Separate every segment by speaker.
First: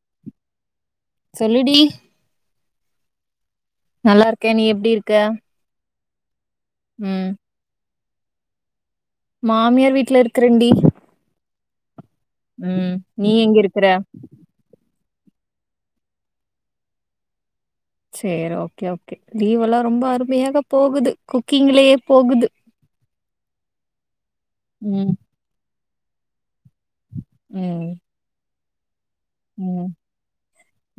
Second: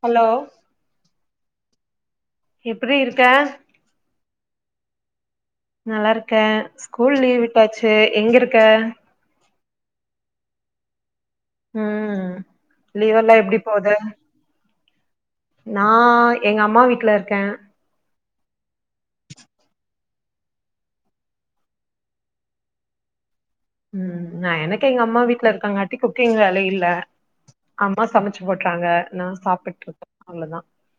Speaker 1: Hello
Speaker 2: சொல்லுடி
Speaker 1: எப்புர்ரி இருக்க
Speaker 2: நல்லா இருக்கே நீ எப்டி இருக்க
Speaker 1: நல்லா இருக் க ஸ்கூல்
Speaker 2: ம்
Speaker 1: லீவ் விட்டாச்சு த எங்க இருக்க
Speaker 2: மாமியார் வீட்டுல இருக்குறன்டி
Speaker 1: ம்
Speaker 2: ம் நீ
Speaker 1: லீவெல்லா
Speaker 2: எங்க
Speaker 1: எப்டி
Speaker 2: இருக்குற
Speaker 1: போது நா எங்க அம்மா வீட்டுல இருக்கென்
Speaker 2: செர் ஓகே ஓகே லீவ் எல்லாம் ரொம்ப அருமையாக போகுது குக்கிங்லயே போகுது
Speaker 1: ம் நா எனக்கு எங்க
Speaker 2: ம்
Speaker 1: அம்மா வீட்டுல இருக்கங்க குக்கிங் வேல இல்ல
Speaker 2: ம்
Speaker 1: ஆமா சமைச்சு போட் ட்றாங்க
Speaker 2: ம்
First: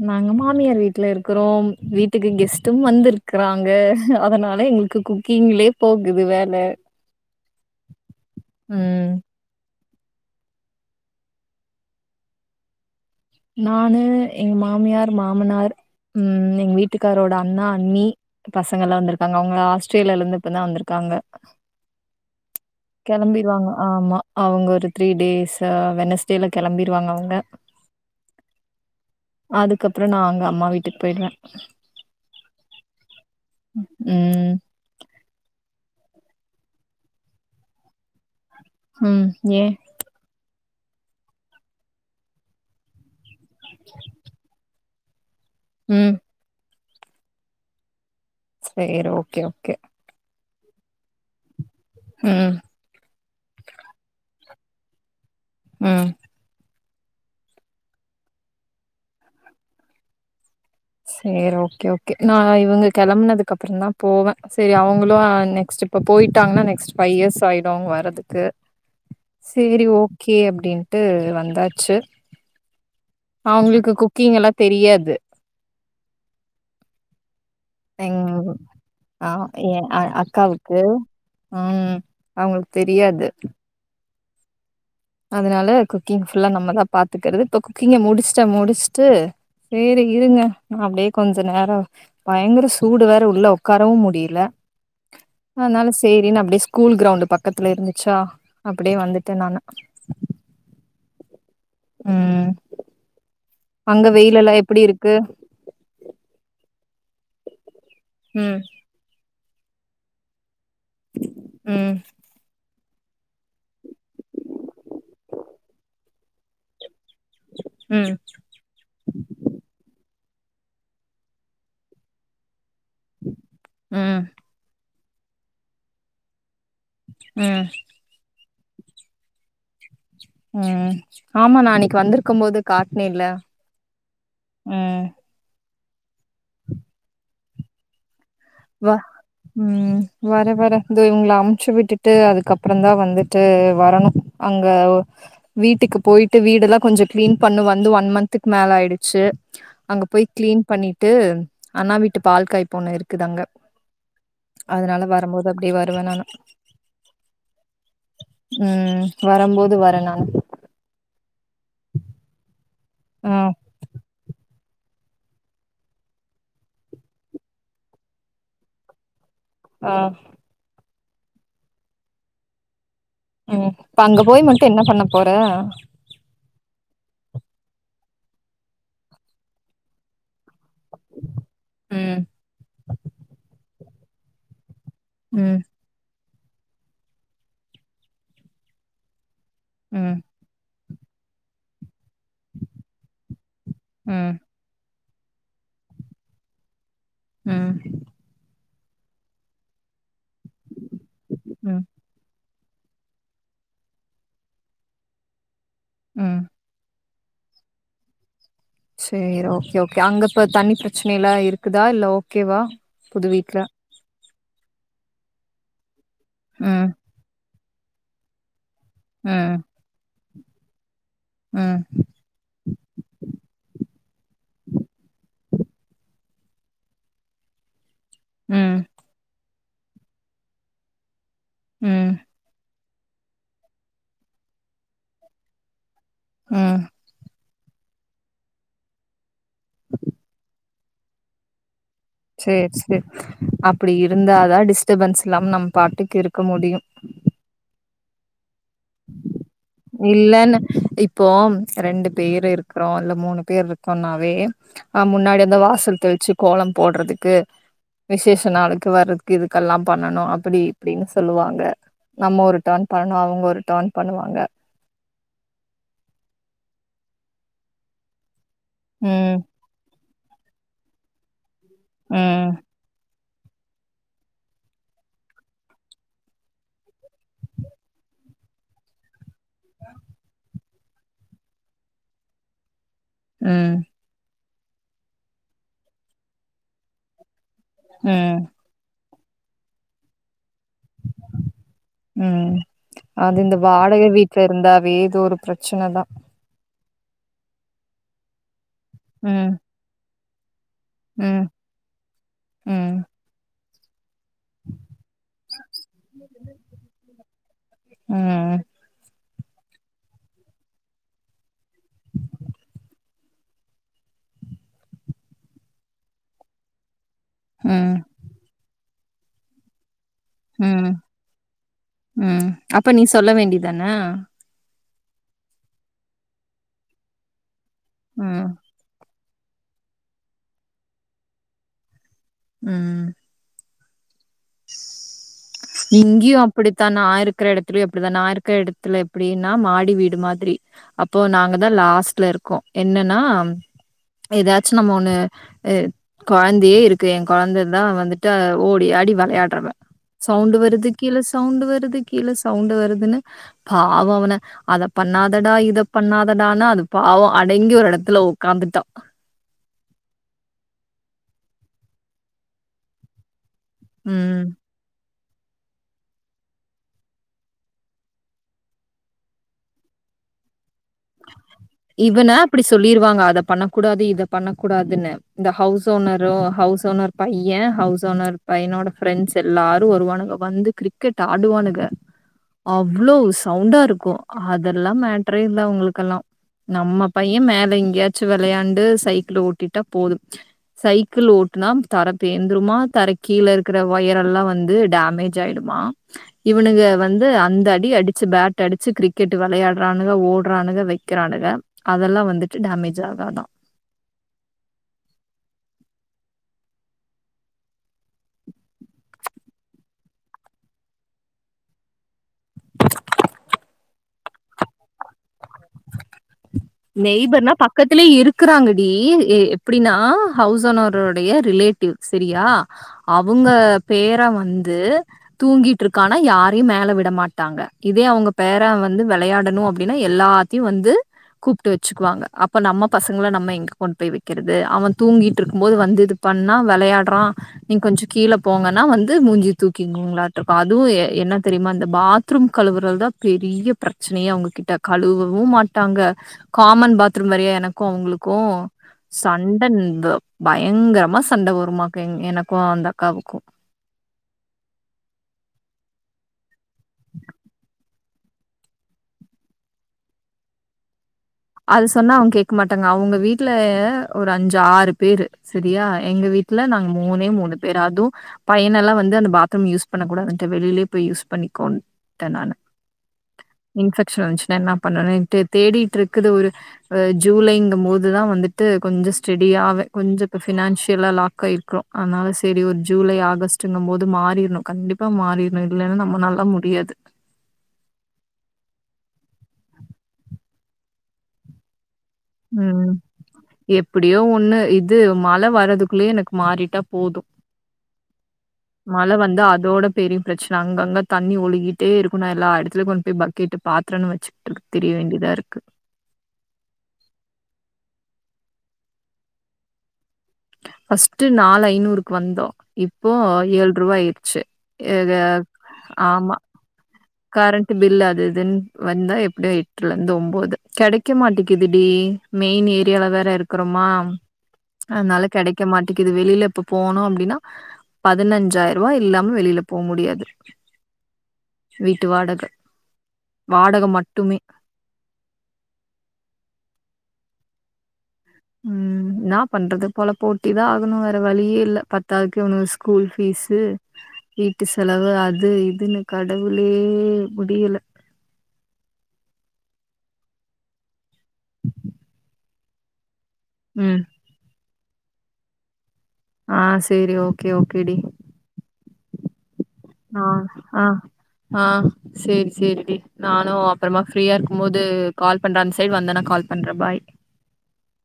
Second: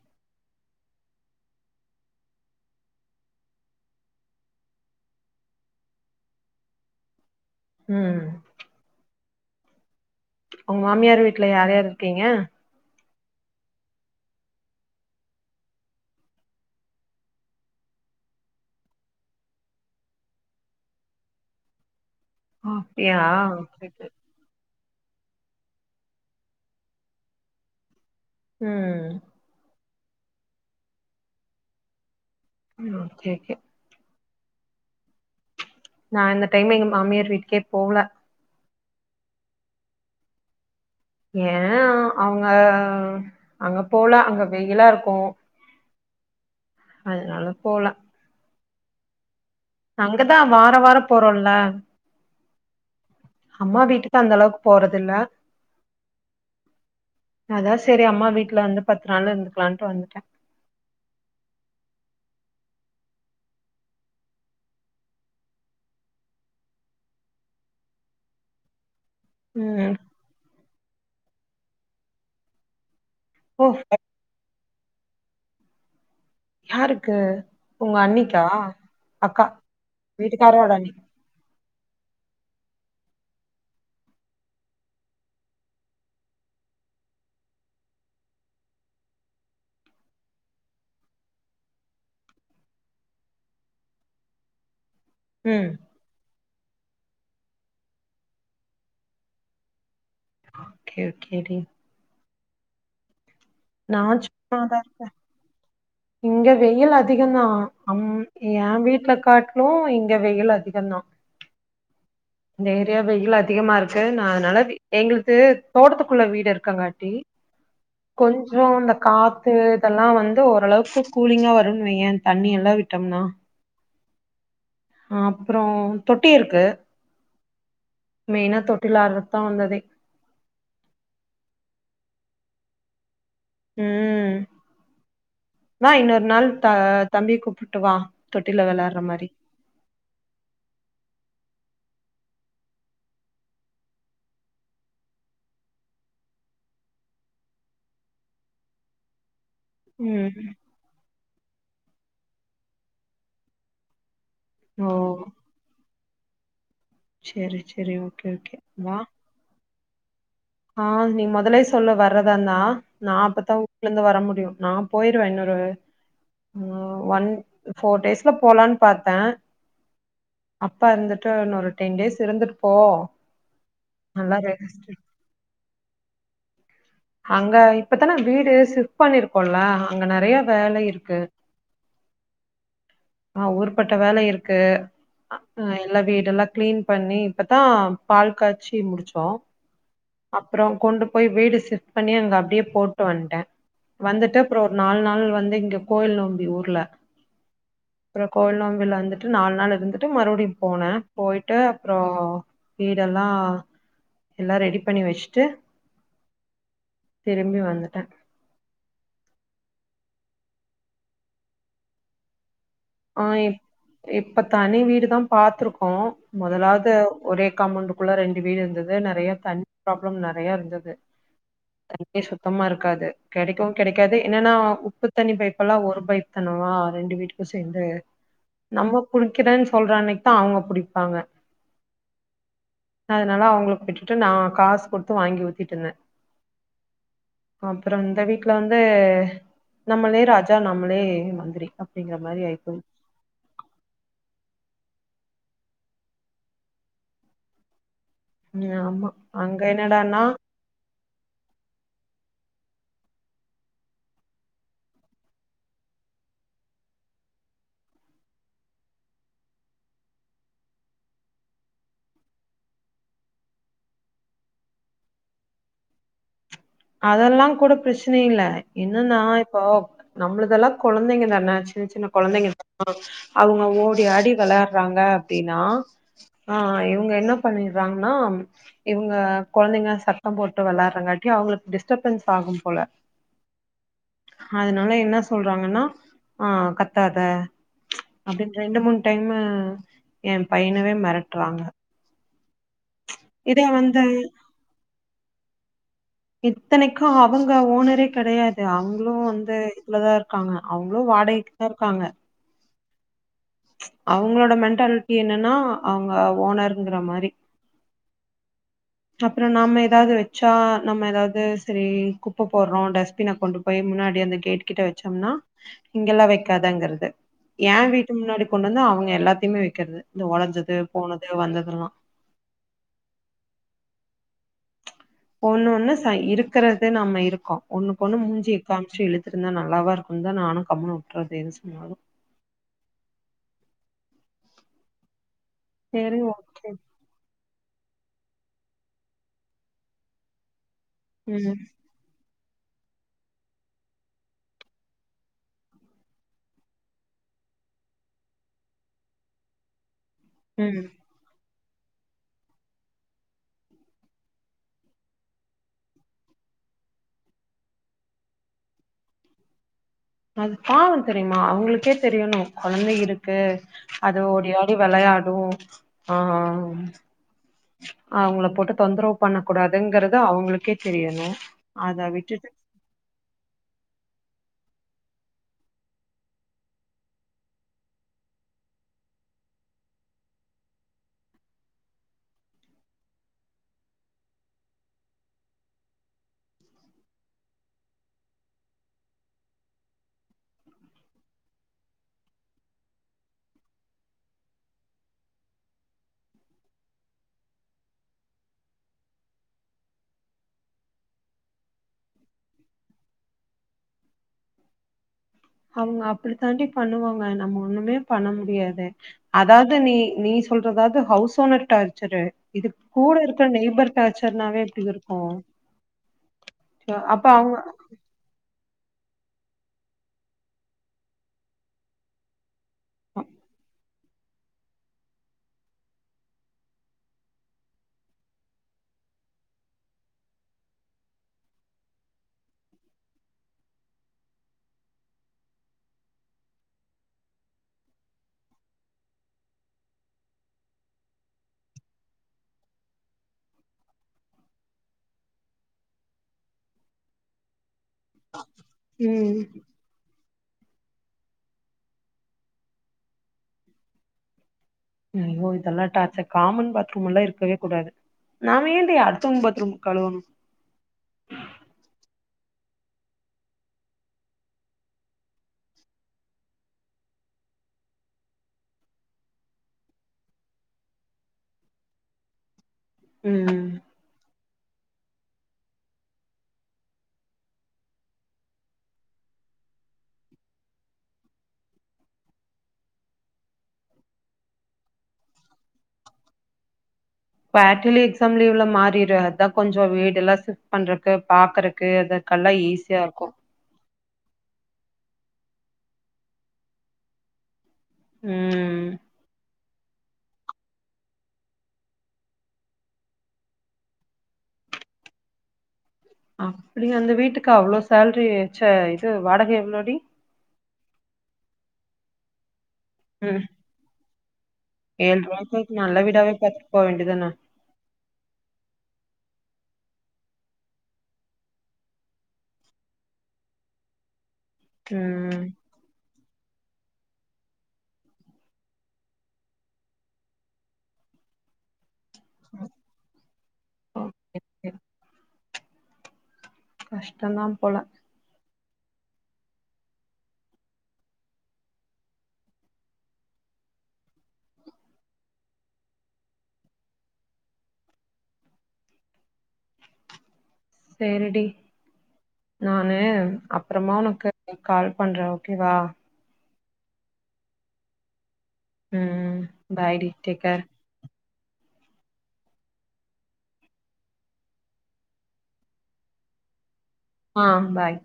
Speaker 2: நாங்க மாமியார் வீட்டுல இருக்குறோம் வீட்டுக்கு கெஸ்ட்டும் வந்திருக்குறாங்க அதனால எங்களுக்கு குக்கிங்லயே போகுது வேல
Speaker 1: ம்
Speaker 2: ம்
Speaker 1: உங்க மாமியார் வீட்டுல யார் யார் இருக்கீங்க
Speaker 2: நானு எங்க மாமியார் மாமனார் ம் எங்க வீட்டுக்காரோட அண்ணா அண்ணி பசங்கலா வந்திருக்காங்க அவங்க ஆஸ்த்ரேல்யால இருந்து இப்பதா வந்துருக்காங்க
Speaker 1: அப்டியா
Speaker 2: கிளம்பிடுவாங்க ஆமா அவங்க ஒரு த்ரீ டேஸ் ம் வெனஸ்டேல கெளம்பிருவாங்க அவங்க
Speaker 1: ம்
Speaker 2: அதுக்கப்றோ நா அங்க அம்மா வீட்டுக்கு போயிடுவ
Speaker 1: ம் ஓகே ஓகே
Speaker 2: ம்
Speaker 1: நா இந்த டைம் எங்க மாமியார் வீட்டுக்கே போவல
Speaker 2: ம் ஏ
Speaker 1: ஏ அ அவுங்க அங்க போல அங்க வெயிலா இருக்கு போ
Speaker 2: உம்
Speaker 1: அதனாலப் போல
Speaker 2: சேர் ஓகே ஓ
Speaker 1: அங்கத் தான் வார வாரம் போறோல
Speaker 2: ம்,
Speaker 1: அம்மா வீட்டுக்கு அந்த அளவுக் போறதில்ல
Speaker 2: ம்
Speaker 1: அதான் செரி அம்மா வீட்டுல வந்து பத்து நாளு இருந்துக்கலான்ட்டு வந்டேன்
Speaker 2: சேரி ஓகே ஓகே நா இவங்க கெளம்னதுக்கு அப்புறோ தா போவ சேரி அவுங்களோ நெக்ஸ்ட் இப்ப போயிட்டாங்கன்னா நெக்ஸ்ட் ஃபைவ் இயர்ஸ் ஆயிடோ அவுங்க வர்றதுக்கு சேரி
Speaker 1: ம்
Speaker 2: ஓகே அப்டின்ட்டு வந் தாச்சி
Speaker 1: ஓ
Speaker 2: அவுங்குளுக்கு குக்கிங்கெல்லாத் தெரியாது
Speaker 1: யாருக்கு உங்க
Speaker 2: எங்
Speaker 1: அண்ணிக்கா
Speaker 2: ஆ
Speaker 1: அக்கா
Speaker 2: என் அ
Speaker 1: வீட்டுக்காரோட
Speaker 2: அக்காவுக்கு.
Speaker 1: அண்ணி
Speaker 2: ம் அவுங்ளுக்கு தெரியாது அதனால குக்கிங் ஃபுல்லா நம்மதான் பாத்துக்கறது இப்போ குக்கிங்க முடிஸ்ட்டன் முடிஸ்ட்டு சேரி இருங்க நா அப்டியே கொஞ்சோ நேரோ பயங்கர சூடு வேற உள்ள ஒக்காரவோ முடியுல ஆ
Speaker 1: ம்
Speaker 2: அதனால சேரினு அப்டியே ஸ் கூல் கிரௌண்டு பக்கத்துல இருந்துச்சா அப்படியே வந்துட்டேன் நானு
Speaker 1: ஓகே ஓகே டீல்
Speaker 2: ம்
Speaker 1: நா
Speaker 2: அங்க வெயிலெல்லா
Speaker 1: சும்மாதா
Speaker 2: எப்புடி இருக்கு
Speaker 1: இங்க வெயில் அதிகந்தா அம்
Speaker 2: ம்
Speaker 1: யே வீட்ல காட் னோ இங்க வெயில் அதிக்
Speaker 2: ம்
Speaker 1: இந்த ஏரியா வெயில் அதிகமாருக்கு நா அதனால வீ எங்ளுக்கு தோட்டத்துக்குள்ள வீடு இருக்காங் காட் டி
Speaker 2: ம்
Speaker 1: கொஞ்சோ இந்த காத்து இதெல்லா வந்த் து ஓரளவுக்கு கூலிங்கா வருன்னுவையேன் இந் தண்ணி எல்லாம் விட் டம்னா
Speaker 2: ம்
Speaker 1: ஹா அப்புறோ தொட்டி இருக்கு
Speaker 2: ம்
Speaker 1: மெய்னா தொட்டில் ஆட்றப்போதா வந்து அதே
Speaker 2: ம் ஆம்மா நா அன்னைக் வந்திருக்கும் போது காட்டுனேன்ல
Speaker 1: ம்
Speaker 2: ம்
Speaker 1: வா இன்னொரு நாள் த தம்பி கூப்புட்டு வா தொட்டில
Speaker 2: வ
Speaker 1: வெளாடுற மாரி
Speaker 2: ம் வர வர தோ இவுங்ள அம்ச்சு விட்டு ட்டு அதுக்கப்றோ தா வந்துட்டு வரணு அங்க வீட்டுக்கு போயிட்டு வீடெலா கொஞ்சோ கிளீன் பண்ணணு வந்து ஒன் மந்த்துக்கு மேல ஆயிடுச்சு அங்க போய்
Speaker 1: ம்
Speaker 2: கிளீன் பண்ணிட்டு அண்ணா வீட்டு பால் காய் பூன இருக் தங்க
Speaker 1: ஓ
Speaker 2: அதனால வரும்போது அப்படியே வருவேன் நானு
Speaker 1: சேரி சேரி ஓகே ஓகே வா
Speaker 2: ம் [unintelligible]
Speaker 1: ஆ நீ மொதலே சொல்ல வர்றதந்தனா நா
Speaker 2: ம்
Speaker 1: அப்பத்தா வூட்லேந்து வர முடியு நா போயிருவே இன்னொரு ஆ ஒன் ஃபோர் டேஸ்ல போலான் பாத்தே
Speaker 2: ஆ
Speaker 1: அப்பா வந்துட்டு இன்னொரு டென் டேஸ் இருந்துட்டு போ
Speaker 2: உம் இப்ப அங்க
Speaker 1: நல்லா
Speaker 2: போய் மட்டு என்ன
Speaker 1: ரெஸ்ட்
Speaker 2: பண்ண போற
Speaker 1: அங்க இப்பதானே வீடு சிஃட் பண்ணிருக்கோல்ல அங்க நிறைய வேலை இருக்கு
Speaker 2: ம்
Speaker 1: அ ஊர்பட்ட வேல இருக்கு
Speaker 2: ம்
Speaker 1: ஆ எல்லா வீடெல்லாக் கிளீன் பண்ணி இப்பதா பால் காய்ச்சி முடிச்சோ
Speaker 2: ம்
Speaker 1: அப்புறோ கொண்டு போய் வீடு சிப் பண்ணி அங்க அப்படியே போட்டு வந்ட்டே
Speaker 2: ம்
Speaker 1: வந்துட்டு அப்புறோ ஒரு நாலு நாள் அது வந்து இங்க கோயில் நோம்பி ஊர்ல
Speaker 2: ம்
Speaker 1: அப்புறோ கோயில் நோ வெள்ல வந்துட்டு நாலு நாள் இருந்துட்டு மறுபடியூ போனே போயிட்டு
Speaker 2: ம்
Speaker 1: அப்றோ வீடெல்லா எல்லா ரெடிப் பண்ணி வச்சுட்டு
Speaker 2: ம்
Speaker 1: திரும்பி வந்துட்டே
Speaker 2: சேரி ஓகே ஓகே அங்க ப தண்ணி ப்ரச்னல்லா இருக்குதா இல்ல ஓகேவா
Speaker 1: ஆ
Speaker 2: புது
Speaker 1: எப்
Speaker 2: வீட்ல
Speaker 1: இப் ப தனி வீடுதா பாத்திருக்கோ
Speaker 2: ம்
Speaker 1: மொதலாவ்து ஒரேக் காமௌண்டுக்குள்ள ரெண்டு வீடு இருந்துத் து நறைய
Speaker 2: ம்
Speaker 1: தண்ணி ப்ராப்ளம் நற் றையருந்துது
Speaker 2: ம்
Speaker 1: தண்ணியே சுத்தமா இருக்காது கெடைக்கூ கெடைக்காது என்னன்னா உப்பு தண்ணி பைப்பெல்லா ஒரு பைப் கணவா ரெண்டு வீட்டுக்கூ ஸ் தெந்தயர்
Speaker 2: ம்
Speaker 1: நம்மோ புடிக்கிறேன் ஸ் சொல்றன்னைக்கு தா அவங்க புடிப்பாங்க
Speaker 2: ம்
Speaker 1: அதனால அவங்களுக்கு விட்டுட்டு நா காசு குடுத்து வாங்கி ஊத்திட்ருந்தே
Speaker 2: ம்
Speaker 1: அப்றோ இந்த வீட்ல வந்து நம்மளே ராஜா நம்மளே மந்திரி அப்டிங்
Speaker 2: சேர் செரி அப்டிருந்தாதா டிஸ் டடபன்ஸ் இல்லாம நம் பாட்டுக்கு இருக்க முடியூ
Speaker 1: ம் ஆமா அங்க என்னடான்னா
Speaker 2: இல்லனு இப்போ ரெண்டுப் பேரு இருக்கிறோ இல்ல மூணு பேர் இருக்கோன்னாவே முன்னாடி அந்த வாசல் தெளிச்சு கோலோ போடுறதுக்கு விசேஷ நாளுக்கு வர்றதுக்கு இதுக்கெல்லா பண்ணணு அப்டி இப்டின்னு சொல்லுவாங்க நம்ம ஒரு டர்ன் பண்ணுவோ அவங்க ஒரு ட் டர்ன் பண்ணுவாங்க
Speaker 1: அதெல்லா கூட ப்ரச்னையில்ல இன்னூ நா
Speaker 2: ம்
Speaker 1: எப்போப் நம்மளதெல்லா கொழந்தைங்க தான ச் சின்ன சின்ன
Speaker 2: ம்
Speaker 1: கொழந்தைங்கல்லா அவுங்க ஓடி ஆடி வெளயாட்றாங்க அப்டினா ஆ இவங்க என்ன பண்ணிடுறாங்னா இவுங்க கொழந்தைங்க சத்தம் போட் டு வெளாட்றாங்கட்டி அவுங்ளுக் டிஸ்டபன்ஸ் ஆகும் போல
Speaker 2: ம்
Speaker 1: அத்னால என்ன சொல்றாங்கன்னா ஆ கத்தாத
Speaker 2: ம்
Speaker 1: அப்டினு ரெண்டு மூண் டைமு எ பையனவே மெரட்றாங்க
Speaker 2: ம் அது இந்த வாடக வீட்ல இருந்தாவே இது ஒரு பிரச்சனதா
Speaker 1: இத்தனைக்கு அவங்க ஓனரே கெடையா து அவங்களு
Speaker 2: ம்
Speaker 1: வந்து இதுலதா இரு காங்க அவுங்க்ளோ
Speaker 2: ம்
Speaker 1: வாடகைக்குதா இருக்காங்க
Speaker 2: ம்
Speaker 1: அவுங்களோட மென்டாலிட்டி என்னன்னா அவுங்க ஓனர்ருங்குற மாரி
Speaker 2: ம் ம்
Speaker 1: அப்புற நம்ம ஏதாவது வெச்சா நம்ம ஏதாவது சரி குப்ப போட்றோ டஸ்பின கொண்டு போய் முன்னாடி அந்த கேட் கிட்ட வெச்சோம்னா இங்கெல்லா வெக்காதங்குறது யே
Speaker 2: ம்
Speaker 1: வீட்டு முன்னாடி கொண்டு வந்து அவங் எல்லாத்தையுமே வெக்கிறது
Speaker 2: உம் உம் அப்ப நீ சொல்ல வேண்டிதானே
Speaker 1: ஒன்னு ஒன்னு சய் இருக்கறது நம்ம இருக்கோ ஒன்னுக் ஒன்னு
Speaker 2: ம்,
Speaker 1: மூஞ்சி காம்சு இழு இருந்தா நல்லாவா இருக்குந்தா நானு கம்னு வுட்றது எது சொன்னாலு
Speaker 2: உம்
Speaker 1: சரி
Speaker 2: இங்க்யு
Speaker 1: ஓகே.
Speaker 2: அப்டித்தா நா இருக்குற எடத் ப்டியோ அப்டிதா நா இருக்க எடத்துல எப்டின்னா மாடி வீடு மாதிரி அப்போ
Speaker 1: ம்,
Speaker 2: நாங்க தா லாஸ்ட்ல இருக் கோ என்னன்னா ஏதாச்சு நம்ம ஒன்னு அ கொய்ந்தயே இருக்கு என் கொய்ந்த தா வந்துட்டு ஓடி ஆடி வெளையாட்றவ சவுண்டு
Speaker 1: ம்.
Speaker 2: வருது கீழ சவுண்டு வரு ருது கீழ சவுண்டு வருதுன்னு பாவோ அவன அத பண்ணாதடா இத பண்ணாதடானா அது பாவோ அடங்கி ஒரு எடத்துல உக்காந்துட்டா
Speaker 1: அது பாவ தெரியுமா அவங்களுக்கே தெரியணு கொழந்த இருக்கு அது
Speaker 2: ம்.
Speaker 1: ஓடி ஆடி வெளையா ஓ ஆஹ் ஆஹ் அவங்கள போட்டு தொந்தரவு பண்ணக் குடாதுங்கறது அவ்ங்களுக்கே தெரியணு அத
Speaker 2: இவன
Speaker 1: விட்டுட்டு
Speaker 2: அப்புடி சொல்லிருவாங்க அத பண்ணக்கூடாது, இத பண்ணக்கூடாதுன்னு இந்த ஹவுஸ் ஓனரு, ஹவுஸ் ஓனர் பையன், ஹவுஸ் ஓனர் பைய்னோட ஃப்ரெண்ட்ஸ் எல்லாரும் வருவானுங்க, வந்து க்ரிக்கெட் ஆடுவானுங்க அவ்ளோ சவுண்டாருக்கு அதெல்லாம் மேட்டரே இல்ல அவுங்களுக்கெல்லாம். நம்ம பையன் மேல எங்கியாச்சும் விளையாண்டு சைக்கிள ஓட்டிட்டா போதும், சைக்கிள் ஓட்டுனா தர பேந்த்துருமா, தர கீழ இருக்கிற ஒயரெல்லாம் வந்து டேமேஜ்ஜாயிடுமா. இவனுங்க வந்து அந்த அடி அடிச்சு பேட்டடிச்சு கிரிக்கெட்டு விளையாடுறானுங்க ஓடுறானுங்க வைக்க குறானுங்க அதெல்லாம் வந்துட்டு டேமேஜ் ஆகாதா
Speaker 1: அவங்க அப்டித் தாண்டி பண்ணுவாங்க நம்ம ஒண்ணுமே பண்ண முடியாது. அதாவது நீ நீ சொல்றதாவது ஹவுஸ் ஓனர் டார்ச்சர். இது கூட இருக்கிற நெய்பர் டார்ச்சர்னாவே இப்படி இருக்கூ
Speaker 2: நெய்பர்னா பக்கத்துலயே இருக்குறாங்க. இத் எ எப்புடினா ஹவுஸ் ஓனரொடைய ரிலேட்டிவ் செரியா அவுங்க பேரென் வந்து தூங்கிட்டு இருக்கானா யாரையும் மேல விட மாட்டாங்க. இதே அவுங்க பேரென் வந்து விளையாடணூ அப்டின்னு எல்லாத்தியும் வந்து. கூப்ட்டு வச்சுக்குவாங்க. அப்ப நம்ம பசங்க்ள நம்ம எங்க கொண்டு போய் வைக்கிறது. அவன் தூங்கிட்டிருக்கும் போது வந்து இது பண்ணா விளையாடு்றான் நீங் கொஞ்சோ கீழே போங்கன்னா வந்து மூஞ்சிய தூக்கிங்வாங்களாட்டம். அதுவும் என்ன தெரியுமா அந்த பாத்துரூம் கழுவுறத் தான் பெரிய பிரச்சனயே அவுங்க கிட்ட, கழுவவும் மாட்டாங்க. காமன் பாத்துரூம் வெரயா எனக்கூ அவுங்ளுக்கும்.
Speaker 1: ம்
Speaker 2: சண்ட [unintelligible] பயங்கரமா சண்ட வருமாக்கு எங் எனக்கு அந்த அக்காவுக்கு
Speaker 1: ஐயோ இதெல்லா டார்ச்சர் காமன் பாத்ரூம் எல்லா இருக்கவே கூடாது நாம ஏண்டி அடுத்தவங்க் பாத்ரூம் கழுவணு
Speaker 2: அது சொன்னா அவங்க கேக்க மாட்டாங்க அவங்க வீட்ல ஒரு அஞ்சு ஆறு பேரு சரியா எங்க வீட்ல நாங்க மூணே மூணு பேரு அதுவு பையன எல்லா வந்து அந்த பாத்ரூம் யூஸ் பண்ண கூடாதுன்ட வெளிலயே போய் யூஸ் பண்ணிக்கோன்டே நானு
Speaker 1: ம்
Speaker 2: இன்ஃபெக்ஷன் வன்ச்சு னா என்ன பண்ணர தே தேடிட்ருக் இருக்குது ஒருஹ ஜூலைங்கும் போதுதான் வந்துட்டு கொஞ்ச ஸ்டெடியாவெ கொஞ்சொ இப்ப ஃபினான்சியலா லாக்காயிருக்ரோம். அதனால செரி ஒரு ஜூலை ஆகஸ்டுங்கும் போது மாறிர்ணும் கண்டிப்பா மாறிர்னு இல்லைன்னா நம்ம நானலா முடியாது.
Speaker 1: குவாட்டலி எக்ஸாம் லீவ்ல மாறிரு. அதான் கொஞ்ஞொ வீடுல்லா ஷிப்ட் பண்றக்கு பாக்குறக்கு அத க்கல்லா ஈஸியா இருக்கொ
Speaker 2: படியோ ஒண்ணு இது மழ வரதுக்குள்ளயே எனக்கு மாறிட்டா போது
Speaker 1: ம்
Speaker 2: மழ வந்து அதோட பெரிய பிரச்சன அங்க அங்க தண்ணி ஒழுகிட்டே இருக்கும்ன்னா எல்லா இடத்துலயு கொண்டு போய் பக்கெட்டு பாத்திரம்ன்னு வச்சுட்டுருக் திரிய வேண்டிதா இருக்கு.
Speaker 1: அப்டி அந்த வீட்டுக்கு அவ்ளோ சேல்ரி வச்ச இது வாடகை எவ்ளோடி
Speaker 2: ஃபர்ஸ்ட் நாலு ஐநூறுக்கு வந்தோம் இப்போ ஆயி ஏழ்ருபா ஆயிரு செரி
Speaker 1: ஏழ்ருவாக்கு ஒரு நல்ல வீடாவே பாத்துட்டு போக வேண்டியது
Speaker 2: கரண்ட் பில் அது இதின் வந்தா எப்டி எட்ல இருந்து ஒம்போது. கெடைக்க மாட்டிக்கிது டி மெயின் ஏரியால வேற இருக்கறமா அத்னால
Speaker 1: ம்
Speaker 2: கெடைக்க மாட்டிக்கிது வெளில இப்போ. போனோம் அப்டின்னா பதினஞ்சாயிருவா இல்லாம வெளில போ முடியாது. வீட் ட்டு வாடக வாடக மட்டுமே
Speaker 1: ஓகே ஓகே கஷ்டோ தா போல
Speaker 2: உம் நா பண்றது பொழப்ப ஓட்டிதா ஆகணு வேற வழியே இல்ல. பத்தாதுக்கு இவனுங்க ஸ்கூல் பீஸ்சு வீட்டு செலவு அது இதுன்னு கடவுளே முடியல
Speaker 1: சேரிடி நானு அப்றமா
Speaker 2: ம்
Speaker 1: உனக்கு கால் பண்ற ஓகேவா
Speaker 2: ஆ சேரி ஓகே ஓகேடி
Speaker 1: ம் பாய் டீ
Speaker 2: ஆ
Speaker 1: டேக்கேர்
Speaker 2: ஆ ஆ செரி செரிடி நானு அப்பறமா ஃப்ரீயா இருக்கும் போது கால் பண்ற அந்த சைடு வந்தனா கால் பண்ற பாய்
Speaker 1: ஆ பாய்